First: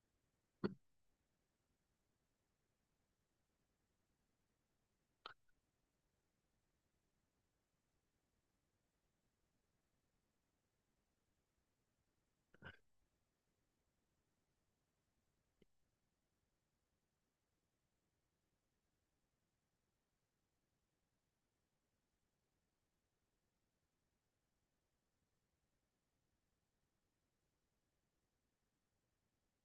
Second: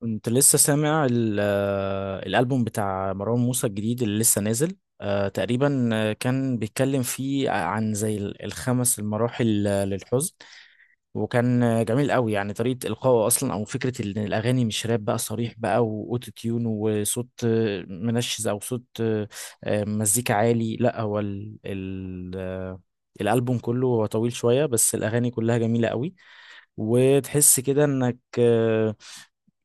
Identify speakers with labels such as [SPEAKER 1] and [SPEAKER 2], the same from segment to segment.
[SPEAKER 1] كنت لسه سامع الألبوم بتاع مروان موسى الجديد اللي لسه نازل تقريبا. كان بيتكلم فيه عن زي الخمس المراحل للحزن. وكان جميل قوي، يعني طريقة إلقائه أصلا، أو فكرة إن الأغاني مش راب بقى صريح بقى، وأوتو تيون وصوت منشز، أو صوت مزيكا عالي. لا هو ال ال آه، الألبوم كله هو طويل شوية، بس الأغاني كلها جميلة قوي، وتحس كده انك آه،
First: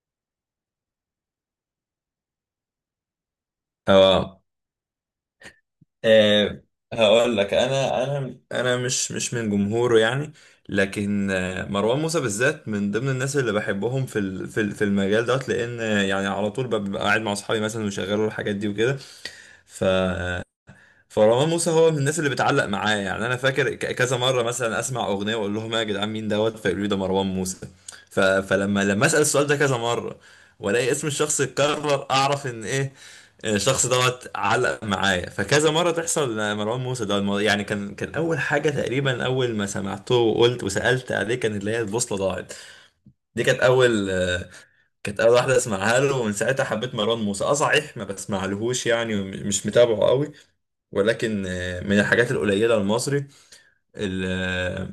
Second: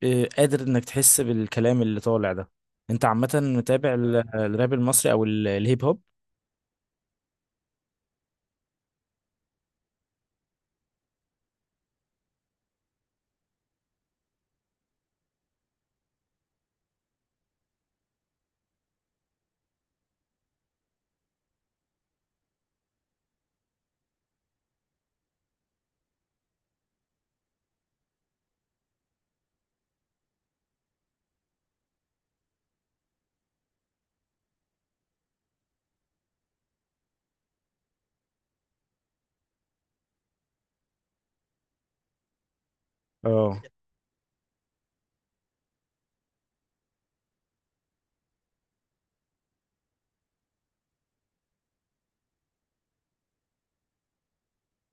[SPEAKER 1] آه، قادر انك تحس بالكلام اللي طالع ده. انت عامة متابع
[SPEAKER 2] اه
[SPEAKER 1] الراب المصري او الهيب هوب؟
[SPEAKER 2] آه، هقول لك، انا مش من جمهوره يعني. لكن مروان موسى بالذات من ضمن الناس اللي بحبهم في المجال دوت، لان يعني على طول ببقى قاعد مع اصحابي مثلا ويشغلوا الحاجات دي وكده. فمروان موسى هو من الناس اللي بتعلق معايا. يعني انا فاكر كذا مره مثلا اسمع اغنيه واقول لهم: يا جدعان مين دوت؟ فيقولوا لي: ده مروان موسى. ف... فلما لما اسال السؤال ده كذا مره والاقي اسم الشخص اتكرر، اعرف ان ايه، إن الشخص دوت علق معايا. فكذا مره تحصل. مروان موسى ده يعني كان اول حاجه تقريبا اول ما سمعته وقلت وسالت عليه كان اللي هي البوصله ضاعت. دي
[SPEAKER 1] اه.
[SPEAKER 2] كانت اول كانت اول واحده اسمعها له، ومن ساعتها حبيت مروان موسى. اه صحيح ما بسمعلهوش يعني، ومش متابعه قوي، ولكن من الحاجات القليلة المصري اللي,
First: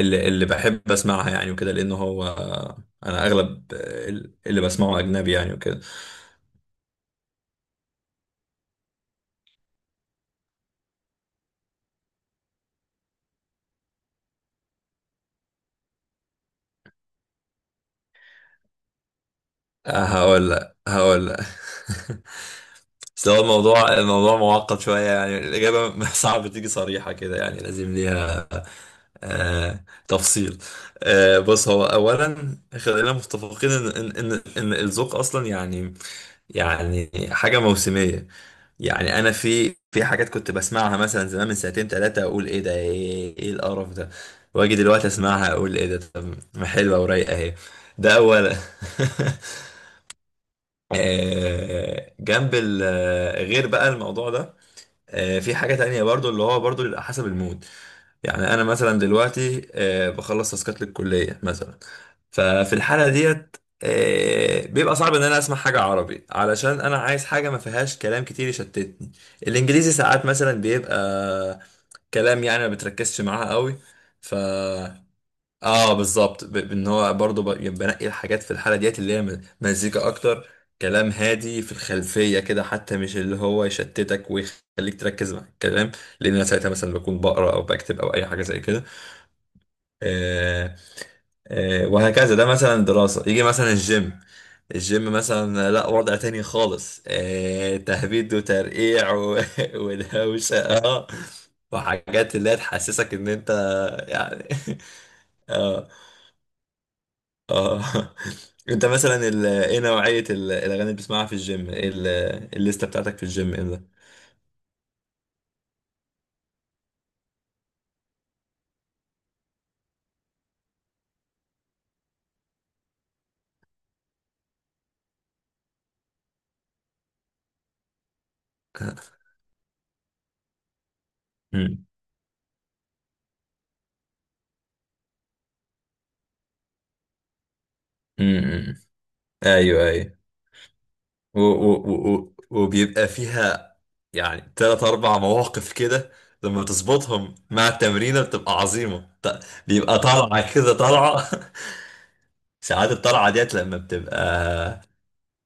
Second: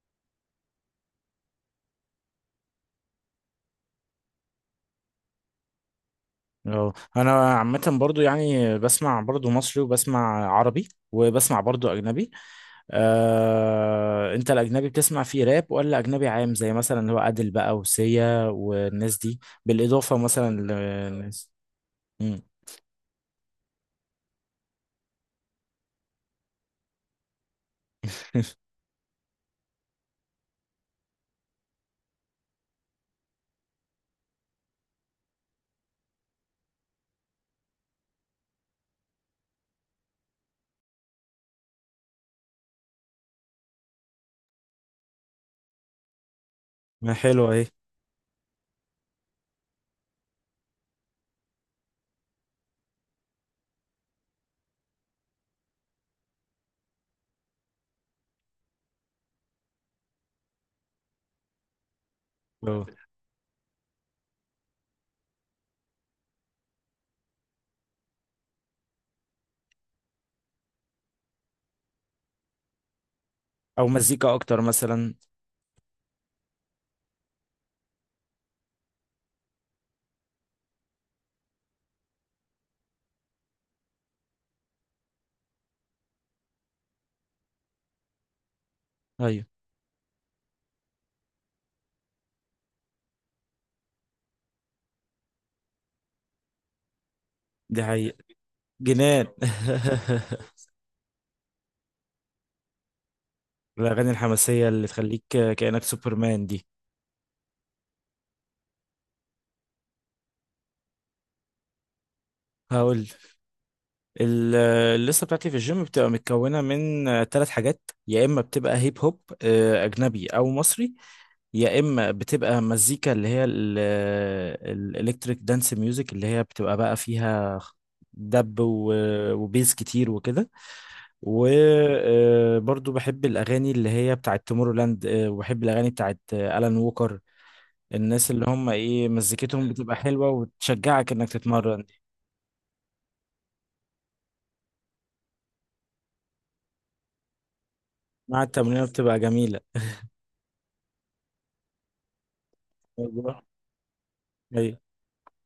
[SPEAKER 2] اللي بحب اسمعها يعني وكده، لأنه هو أنا أغلب اللي بسمعه أجنبي يعني وكده.
[SPEAKER 1] اه، انا عامة برضو يعني بسمع برضو مصري، وبسمع عربي، وبسمع برضو اجنبي. انت الاجنبي بتسمع فيه راب، ولا اجنبي عام زي مثلا اللي هو عادل بقى وسيا والناس دي، بالاضافة مثلا
[SPEAKER 2] هقول لك هقول لك.
[SPEAKER 1] للناس. مم.
[SPEAKER 2] بس هو الموضوع معقد شوية يعني. الإجابة صعب تيجي صريحة كده يعني، لازم ليها تفصيل. بص، هو أولا خلينا متفقين إن الذوق أصلا يعني، يعني حاجة موسمية. يعني انا في حاجات كنت بسمعها مثلا زمان من ساعتين ثلاثة اقول ايه ده، إيه القرف ده، واجي دلوقتي اسمعها اقول ايه ده، طب ما حلوة
[SPEAKER 1] ما
[SPEAKER 2] ورايقة
[SPEAKER 1] حلوة
[SPEAKER 2] اهي.
[SPEAKER 1] اهي.
[SPEAKER 2] ده اولا. جنب غير بقى الموضوع ده، في حاجة تانية برضو اللي هو برضو بيبقى حسب المود. يعني انا مثلا دلوقتي بخلص تاسكات للكليه مثلا. ففي
[SPEAKER 1] اه.
[SPEAKER 2] الحاله ديت بيبقى صعب ان انا اسمع حاجه عربي، علشان انا عايز حاجه ما فيهاش كلام كتير يشتتني. الانجليزي ساعات مثلا بيبقى كلام يعني ما بتركزش معاه قوي.
[SPEAKER 1] او مزيكا
[SPEAKER 2] ف
[SPEAKER 1] اكتر مثلا.
[SPEAKER 2] اه بالظبط. بان هو برضه يعني بنقي الحاجات في الحاله ديت اللي هي مزيكا اكتر، كلام هادي في الخلفيه كده، حتى مش اللي هو يشتتك ويخليك تركز مع الكلام، لان انا ساعتها مثلا بكون بقرا او بكتب او اي حاجه زي كده.
[SPEAKER 1] ايوه،
[SPEAKER 2] آه وهكذا. ده مثلا دراسه. يجي مثلا الجيم، الجيم مثلا لا وضع تاني خالص.
[SPEAKER 1] دي حقيقة،
[SPEAKER 2] تهبيد وترقيع
[SPEAKER 1] جنان.
[SPEAKER 2] ودوشه اه، وحاجات اللي هي تحسسك ان انت
[SPEAKER 1] الأغاني
[SPEAKER 2] يعني.
[SPEAKER 1] الحماسية اللي تخليك كأنك
[SPEAKER 2] اه
[SPEAKER 1] سوبرمان دي.
[SPEAKER 2] اه انت مثلا ايه نوعية الاغاني اللي بتسمعها في الجيم، ايه الليستة
[SPEAKER 1] هقول.
[SPEAKER 2] بتاعتك في الجيم ايه ده؟
[SPEAKER 1] ال- الليستة بتاعتي في الجيم بتبقى متكونة من ثلاث حاجات. يا إما بتبقى هيب هوب، أجنبي أو مصري، يا إما بتبقى مزيكا اللي هي الإلكتريك دانس ميوزك، اللي هي بتبقى بقى فيها دب وبيز كتير وكده.
[SPEAKER 2] مم.
[SPEAKER 1] وبرضو بحب الأغاني اللي هي بتاعت تومورلاند، وبحب الأغاني بتاعت آلان ووكر. الناس اللي هم
[SPEAKER 2] مم.
[SPEAKER 1] ايه مزيكتهم
[SPEAKER 2] ايوه
[SPEAKER 1] بتبقى
[SPEAKER 2] ايوه.
[SPEAKER 1] حلوة وتشجعك انك
[SPEAKER 2] و... و...
[SPEAKER 1] تتمرن.
[SPEAKER 2] و... و- وبيبقى فيها يعني تلات اربع مواقف كده لما تظبطهم مع التمرينة
[SPEAKER 1] مع
[SPEAKER 2] بتبقى
[SPEAKER 1] التمرين
[SPEAKER 2] عظيمة.
[SPEAKER 1] بتبقى جميلة.
[SPEAKER 2] بيبقى طالعة كده طالعة. ساعات الطلعة
[SPEAKER 1] أيوة.
[SPEAKER 2] ديت لما
[SPEAKER 1] أيوة.
[SPEAKER 2] بتبقى،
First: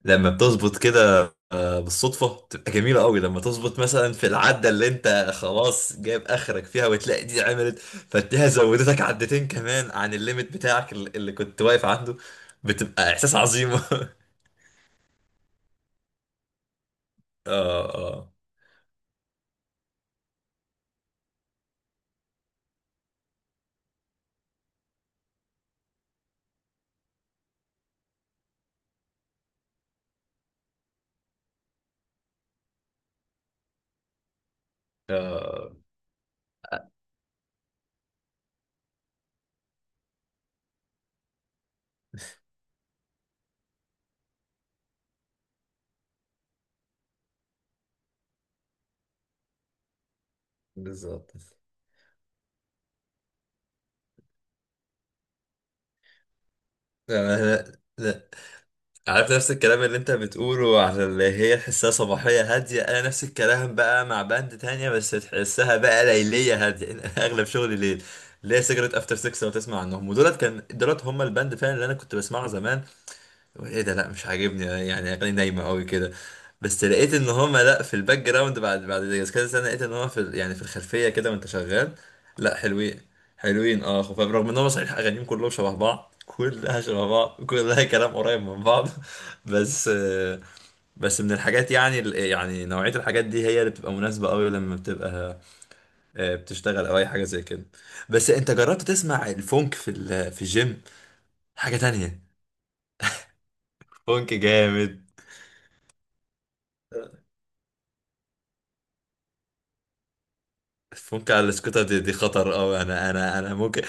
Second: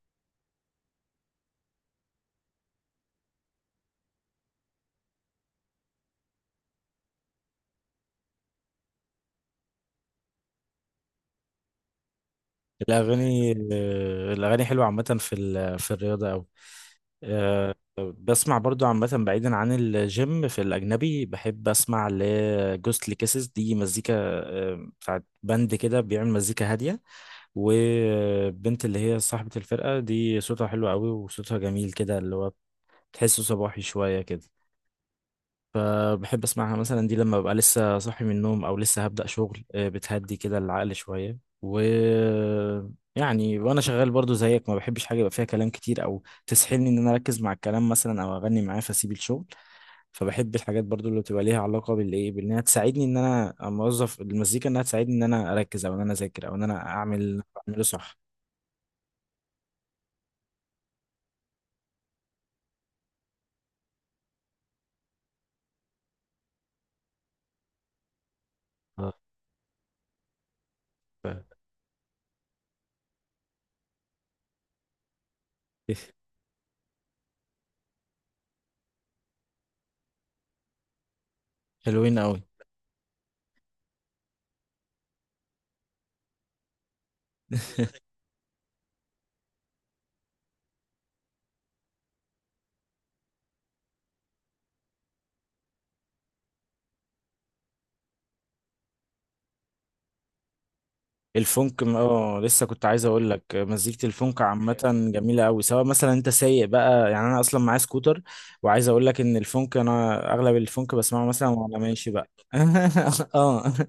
[SPEAKER 2] لما بتظبط كده بالصدفة، بتبقى جميلة قوي. لما تظبط مثلا في العدة اللي انت خلاص جايب اخرك فيها، وتلاقي دي عملت، فتلاقيها زودتك عدتين كمان عن الليمت بتاعك اللي كنت واقف عنده، بتبقى احساس
[SPEAKER 1] الأغاني،
[SPEAKER 2] عظيم. اه
[SPEAKER 1] الأغاني حلوة عامة في في الرياضة أوي. أه،
[SPEAKER 2] اه
[SPEAKER 1] بسمع برضو عامة بعيدا عن الجيم، في الأجنبي بحب أسمع لجوستلي كيسز، دي مزيكا، أه، بتاعت بند كده بيعمل مزيكا هادية. والبنت اللي هي صاحبة الفرقة دي صوتها حلو أوي، وصوتها جميل كده، اللي هو تحسه صباحي شوية كده.
[SPEAKER 2] اه
[SPEAKER 1] فبحب اسمعها مثلا دي لما ببقى لسه صاحي من النوم، او لسه هبدأ شغل، بتهدي كده العقل شوية. و، يعني وانا شغال برضو زيك، ما بحبش حاجة يبقى فيها كلام كتير، او تسحلني ان انا اركز مع الكلام مثلا، او اغني معاه فاسيب الشغل. فبحب الحاجات برضو اللي
[SPEAKER 2] بالظبط.
[SPEAKER 1] بتبقى ليها علاقة بالايه، بانها تساعدني ان انا اوظف المزيكا، انها تساعدني ان انا اركز، او ان انا اذاكر، او ان انا
[SPEAKER 2] لا
[SPEAKER 1] اعمل،
[SPEAKER 2] لا
[SPEAKER 1] اعمله صح.
[SPEAKER 2] لا عارف نفس الكلام اللي انت بتقوله على اللي هي تحسها صباحية هادية؟ انا نفس الكلام بقى مع باند تانية بس تحسها بقى ليلية هادية. انا اغلب شغلي ليل. ليه سيجرت
[SPEAKER 1] آه،
[SPEAKER 2] افتر 6، لو تسمع عنهم. ودولت كان دولت هم الباند
[SPEAKER 1] ف-
[SPEAKER 2] فعلا اللي انا كنت بسمعه زمان. ايه ده لا مش عاجبني يعني، اغاني نايمه قوي كده. بس لقيت ان هما لا، في الباك جراوند بعد كذا سنه، لقيت ان هو يعني في الخلفيه كده وانت شغال.
[SPEAKER 1] حلوين قوي.
[SPEAKER 2] لا حلوين، حلوين اه، خفاف، رغم ان هو صحيح اغانيهم كلهم شبه بعض، كلها شبه بعض، كلها كلام قريب من بعض. بس بس من الحاجات يعني يعني نوعية الحاجات دي هي اللي بتبقى مناسبة قوي لما بتبقى بتشتغل او اي حاجة زي كده. بس انت جربت تسمع الفونك في الجيم؟ حاجة تانية.
[SPEAKER 1] اه، لسه كنت عايز اقول لك، مزيكة
[SPEAKER 2] فونك
[SPEAKER 1] الفونك عامة
[SPEAKER 2] جامد.
[SPEAKER 1] جميلة قوي، سواء مثلا انت سايق بقى، يعني انا اصلا معايا سكوتر، وعايز اقول لك ان الفونك، انا اغلب الفونك بسمعه
[SPEAKER 2] فك على
[SPEAKER 1] مثلا وانا
[SPEAKER 2] الاسكوتة
[SPEAKER 1] ماشي
[SPEAKER 2] دي
[SPEAKER 1] بقى.
[SPEAKER 2] خطر أوي. أنا أنا أنا
[SPEAKER 1] اه،
[SPEAKER 2] ممكن،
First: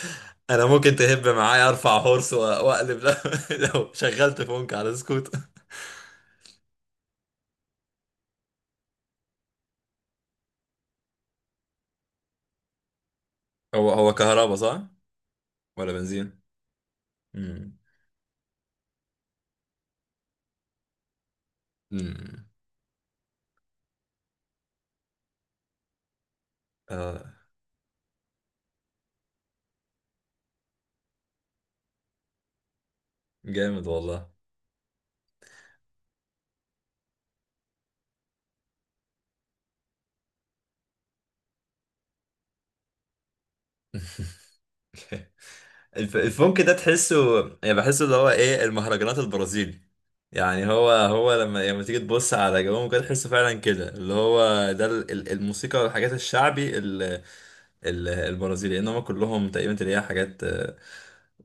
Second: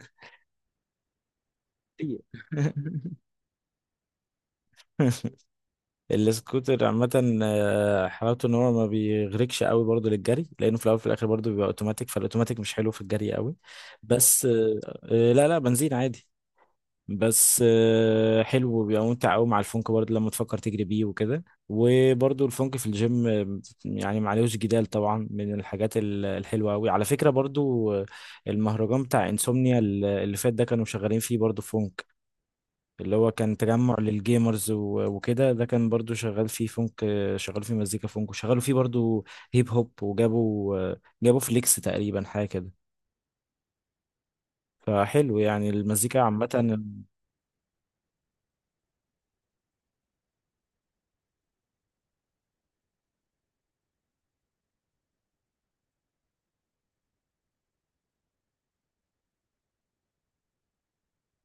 [SPEAKER 2] أنا ممكن تهب معايا أرفع
[SPEAKER 1] كتير.
[SPEAKER 2] هورس وأ- وأقلب لو شغلت فونك على السكوت.
[SPEAKER 1] السكوتر عامة، حلاوته ان هو ما بيغرقش قوي برضه للجري، لانه في الاول وفي الاخر برضه بيبقى اوتوماتيك، فالاوتوماتيك مش حلو في الجري قوي.
[SPEAKER 2] هو هو
[SPEAKER 1] بس
[SPEAKER 2] كهربا صح؟
[SPEAKER 1] لا لا،
[SPEAKER 2] ولا
[SPEAKER 1] بنزين عادي.
[SPEAKER 2] بنزين؟
[SPEAKER 1] بس
[SPEAKER 2] امم
[SPEAKER 1] حلو، وبيبقى ممتع قوي مع الفونك برضه لما تفكر تجري بيه وكده. وبرضه
[SPEAKER 2] امم
[SPEAKER 1] الفونك في الجيم، يعني معلوش جدال طبعا، من الحاجات الحلوه قوي على فكره
[SPEAKER 2] آه
[SPEAKER 1] برضه. آه، المهرجان بتاع انسومنيا اللي فات ده، كانوا شغالين فيه برضه فونك، اللي هو كان
[SPEAKER 2] جامد
[SPEAKER 1] تجمع
[SPEAKER 2] والله.
[SPEAKER 1] للجيمرز وكده. ده كان برضه شغال فيه فونك، شغال فيه مزيكا فونك، وشغالوا فيه برضه هيب هوب. وجابوا جابوا فليكس تقريبا، حاجه كده. فحلو يعني المزيكا عامة،
[SPEAKER 2] الفونك ده تحسه، يعني بحسه اللي هو إيه، المهرجانات البرازيلي. يعني هو لما تيجي تبص على جوهم كده تحسه فعلا كده اللي هو ده الموسيقى والحاجات الشعبي البرازيلي. انما كلهم تقريبا تلاقيها حاجات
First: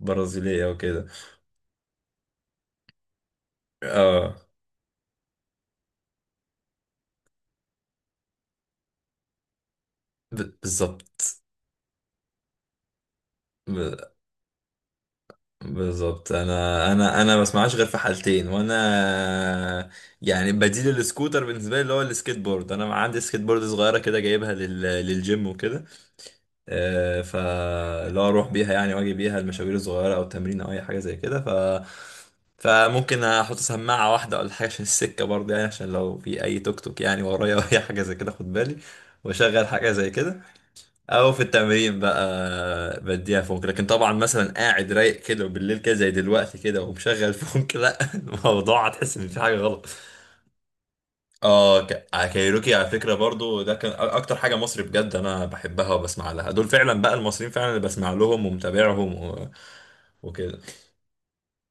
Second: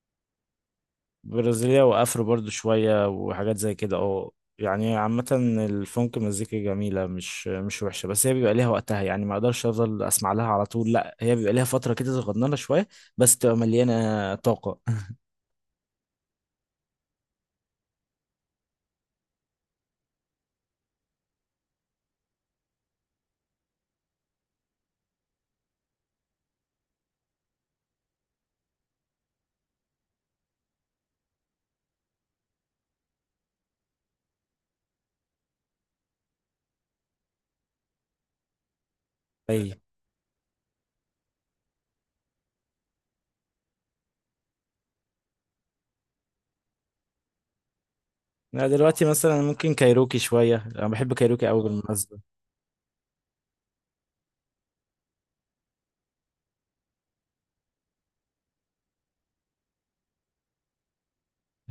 [SPEAKER 2] برازيلية وكده.
[SPEAKER 1] برازيلية وافro برضو شوية وحاجات زي كده. اه،
[SPEAKER 2] اه
[SPEAKER 1] يعني عامة الفونك مزيكا جميلة، مش مش وحشة، بس هي بيبقى ليها وقتها يعني، ما اقدرش افضل اسمع لها
[SPEAKER 2] ب-
[SPEAKER 1] على طول، لا هي
[SPEAKER 2] بالظبط
[SPEAKER 1] بيبقى ليها فترة كده صغننة شوية، بس تبقى
[SPEAKER 2] ب-
[SPEAKER 1] مليانة طاقة.
[SPEAKER 2] بالظبط. انا ما بسمعهاش غير في حالتين، وانا يعني بديل السكوتر بالنسبه لي اللي هو السكيت بورد. انا عندي سكيت بورد صغيره كده جايبها للجيم وكده. فاللي هو اروح بيها يعني واجي بيها المشاوير الصغيره او التمرين او اي حاجه زي كده. فممكن احط سماعه واحده ولا حاجه عشان السكه برضه، يعني عشان لو في اي توك توك يعني ورايا اي حاجه زي كده خد بالي، واشغل
[SPEAKER 1] اي.
[SPEAKER 2] حاجه زي كده. او في التمرين بقى بديها فونك. لكن طبعا مثلا قاعد رايق كده وبالليل كده زي دلوقتي كده ومشغل فونك، لا،
[SPEAKER 1] لا
[SPEAKER 2] الموضوع
[SPEAKER 1] دلوقتي
[SPEAKER 2] هتحس ان في
[SPEAKER 1] مثلا
[SPEAKER 2] حاجه
[SPEAKER 1] ممكن
[SPEAKER 2] غلط.
[SPEAKER 1] كايروكي شوية، انا بحب كايروكي قوي
[SPEAKER 2] اه
[SPEAKER 1] بالمناسبة.
[SPEAKER 2] كايروكي على فكره برضو ده كان اكتر حاجه مصري بجد انا بحبها وبسمع لها. دول فعلا بقى المصريين فعلا اللي بسمع لهم ومتابعهم وكده.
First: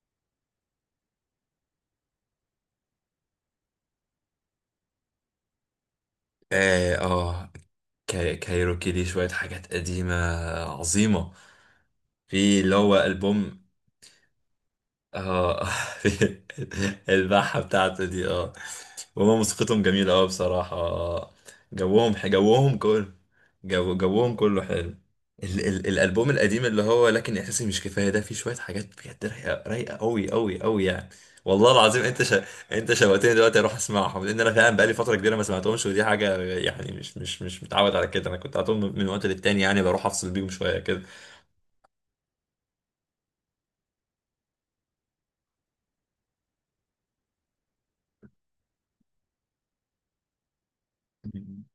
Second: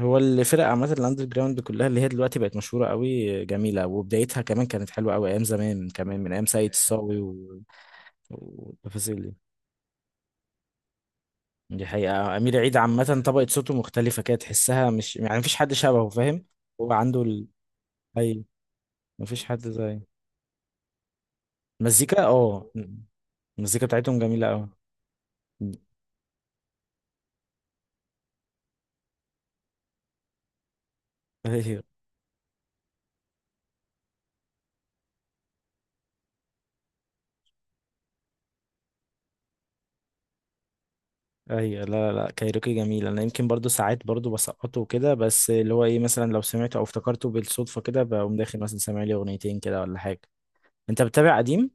[SPEAKER 1] هو الفرق عامة الاندر جراوند كلها، اللي هي دلوقتي بقت مشهورة قوي جميلة، وبدايتها كمان كانت حلوة قوي، ايام زمان كمان من ايام سيد
[SPEAKER 2] اه,
[SPEAKER 1] الصاوي
[SPEAKER 2] آه
[SPEAKER 1] و…
[SPEAKER 2] كايروكي ليه
[SPEAKER 1] والتفاصيل
[SPEAKER 2] شويه
[SPEAKER 1] دي،
[SPEAKER 2] حاجات قديمه عظيمه.
[SPEAKER 1] دي حقيقة. أمير
[SPEAKER 2] في اللي
[SPEAKER 1] عيد
[SPEAKER 2] هو
[SPEAKER 1] عامة طبقة
[SPEAKER 2] البوم
[SPEAKER 1] صوته مختلفة كده، تحسها مش، يعني مفيش
[SPEAKER 2] اه.
[SPEAKER 1] حد شبهه، فاهم. هو عنده ال،
[SPEAKER 2] البحة بتاعته دي
[SPEAKER 1] أي،
[SPEAKER 2] اه. وهما
[SPEAKER 1] مفيش حد
[SPEAKER 2] موسيقتهم
[SPEAKER 1] زي
[SPEAKER 2] جميلة اه بصراحة آه. جوهم
[SPEAKER 1] مزيكا، اه،
[SPEAKER 2] جوهم كله
[SPEAKER 1] المزيكا
[SPEAKER 2] جو
[SPEAKER 1] بتاعتهم
[SPEAKER 2] جوهم
[SPEAKER 1] جميلة
[SPEAKER 2] كله
[SPEAKER 1] أوي.
[SPEAKER 2] حلو. ال ال الألبوم القديم اللي هو لكن إحساسي مش كفاية، ده فيه شوية حاجات بجد رايقة، رايقة أوي أوي أوي يعني. والله
[SPEAKER 1] أيوه،
[SPEAKER 2] العظيم أنت أنت شوقتني دلوقتي أروح أسمعهم، لأن أنا فعلا بقالي فترة كبيرة ما سمعتهمش، ودي حاجة يعني مش متعود على كده، أنا كنت على طول من وقت للتاني يعني بروح أفصل بيهم شوية
[SPEAKER 1] أيوه. لا لا، كايروكي جميل، أنا يمكن برضو ساعات برضو بسقطه كده، بس اللي هو إيه مثلا، لو سمعته أو افتكرته بالصدفة كده بقوم داخل مثلا سامع لي أغنيتين كده ولا حاجة. أنت بتتابع
[SPEAKER 2] كده.
[SPEAKER 1] قديم؟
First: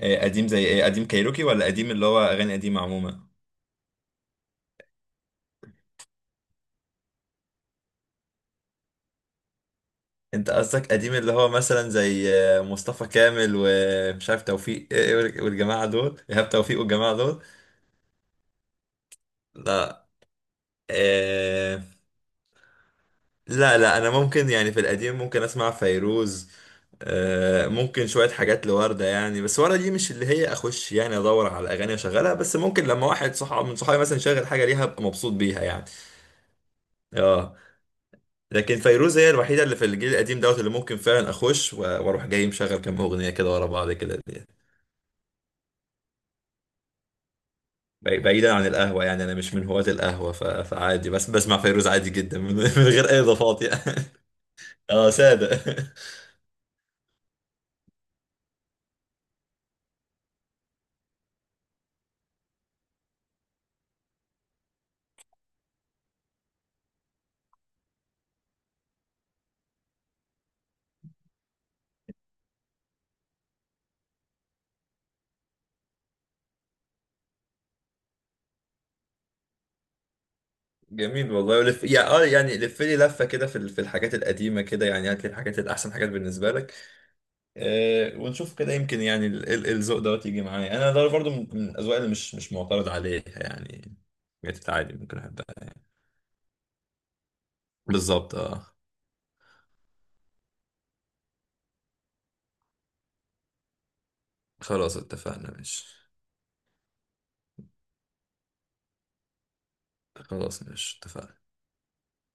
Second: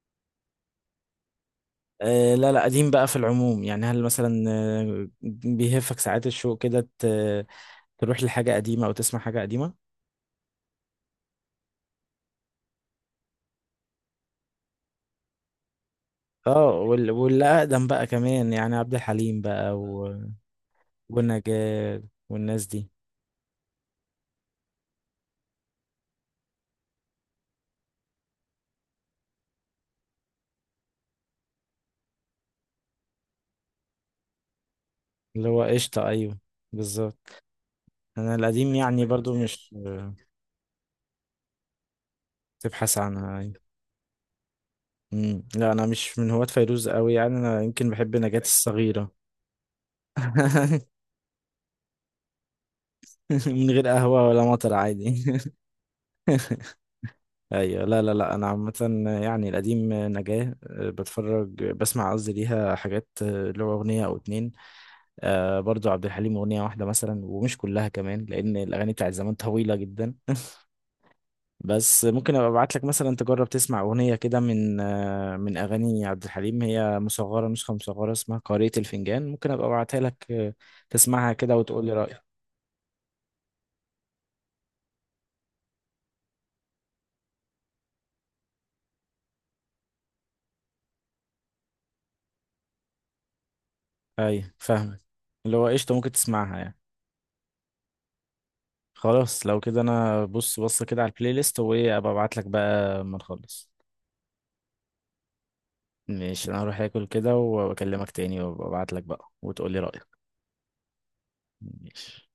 [SPEAKER 2] إيه قديم زي ايه؟ قديم كايروكي ولا قديم اللي هو
[SPEAKER 1] آه، لا
[SPEAKER 2] اغاني
[SPEAKER 1] لا،
[SPEAKER 2] قديمه
[SPEAKER 1] قديم بقى في
[SPEAKER 2] عموما؟
[SPEAKER 1] العموم يعني، هل مثلا بيهفك ساعات الشوق كده، تروح لحاجة قديمة أو تسمع حاجة قديمة؟
[SPEAKER 2] انت قصدك قديم اللي هو مثلا زي مصطفى كامل ومش عارف توفيق إيه، وال- والجماعه دول، ايهاب
[SPEAKER 1] اه،
[SPEAKER 2] توفيق
[SPEAKER 1] وال...
[SPEAKER 2] والجماعه دول؟
[SPEAKER 1] واللي اقدم بقى كمان يعني، عبد الحليم بقى
[SPEAKER 2] لا
[SPEAKER 1] و…
[SPEAKER 2] إيه.
[SPEAKER 1] ونجاة والناس دي.
[SPEAKER 2] لا، انا ممكن يعني في القديم ممكن اسمع فيروز، ممكن شويه حاجات لوردة يعني. بس وردة دي مش اللي هي اخش يعني ادور على اغاني اشغلها، بس ممكن لما واحد صحاب من صحابي مثلا يشغل حاجه ليها ابقى مبسوط
[SPEAKER 1] اللي هو
[SPEAKER 2] بيها يعني.
[SPEAKER 1] قشطة، ايوه، بالظبط.
[SPEAKER 2] اه.
[SPEAKER 1] انا القديم
[SPEAKER 2] لكن
[SPEAKER 1] يعني
[SPEAKER 2] فيروز هي
[SPEAKER 1] برضو
[SPEAKER 2] الوحيده
[SPEAKER 1] مش
[SPEAKER 2] اللي في الجيل القديم دوت اللي ممكن فعلا اخش و- واروح جاي مشغل
[SPEAKER 1] تبحث
[SPEAKER 2] كام اغنيه
[SPEAKER 1] عنها،
[SPEAKER 2] كده
[SPEAKER 1] ايوه.
[SPEAKER 2] ورا بعض كده دي.
[SPEAKER 1] مم. لا انا مش من هواة فيروز قوي يعني، انا يمكن بحب نجاة
[SPEAKER 2] بعيدا عن القهوه
[SPEAKER 1] الصغيرة.
[SPEAKER 2] يعني، انا مش من هواة القهوه، فعادي. بس بسمع فيروز عادي جدا من غير اي اضافات
[SPEAKER 1] من غير
[SPEAKER 2] يعني.
[SPEAKER 1] قهوة ولا مطر
[SPEAKER 2] اه
[SPEAKER 1] عادي.
[SPEAKER 2] ساده.
[SPEAKER 1] ايوه، لا لا لا، انا عامة يعني، القديم نجاة، بتفرج بسمع قصدي ليها حاجات، اللي هو اغنية او اتنين. آه، برضو عبد الحليم أغنية واحدة مثلا، ومش كلها كمان، لأن الأغاني بتاعت زمان طويلة جدا. بس ممكن أبقى أبعت لك مثلا تجرب تسمع أغنية كده، من من أغاني عبد الحليم، هي مصغرة، نسخة مصغرة، اسمها قارئة الفنجان. ممكن أبقى أبعتها لك، تسمعها
[SPEAKER 2] جميل
[SPEAKER 1] كده
[SPEAKER 2] والله، ولف
[SPEAKER 1] وتقول لي
[SPEAKER 2] يعني اه،
[SPEAKER 1] رأيك.
[SPEAKER 2] يعني لف لي لفه كده في الحاجات القديمه كده يعني، هات لي الحاجات الاحسن حاجات بالنسبه لك، ونشوف كده. يمكن يعني الذوق دوت يجي معايا، انا ده برضه من الاذواق اللي مش معترض عليها يعني،
[SPEAKER 1] أي،
[SPEAKER 2] بقت عادي
[SPEAKER 1] فاهمك،
[SPEAKER 2] ممكن احبها
[SPEAKER 1] اللي هو
[SPEAKER 2] يعني.
[SPEAKER 1] قشطة، ممكن تسمعها يعني.
[SPEAKER 2] بالظبط اه.
[SPEAKER 1] خلاص، لو كده أنا بص كده على البلاي ليست، وإيه، أبقى أبعت لك بقى ما نخلص.
[SPEAKER 2] خلاص اتفقنا مش؟
[SPEAKER 1] ماشي، أنا هروح آكل كده وأكلمك تاني، وأبقى أبعت لك بقى وتقول لي رأيك.
[SPEAKER 2] خلاص مش اتفقنا.
[SPEAKER 1] ماشي.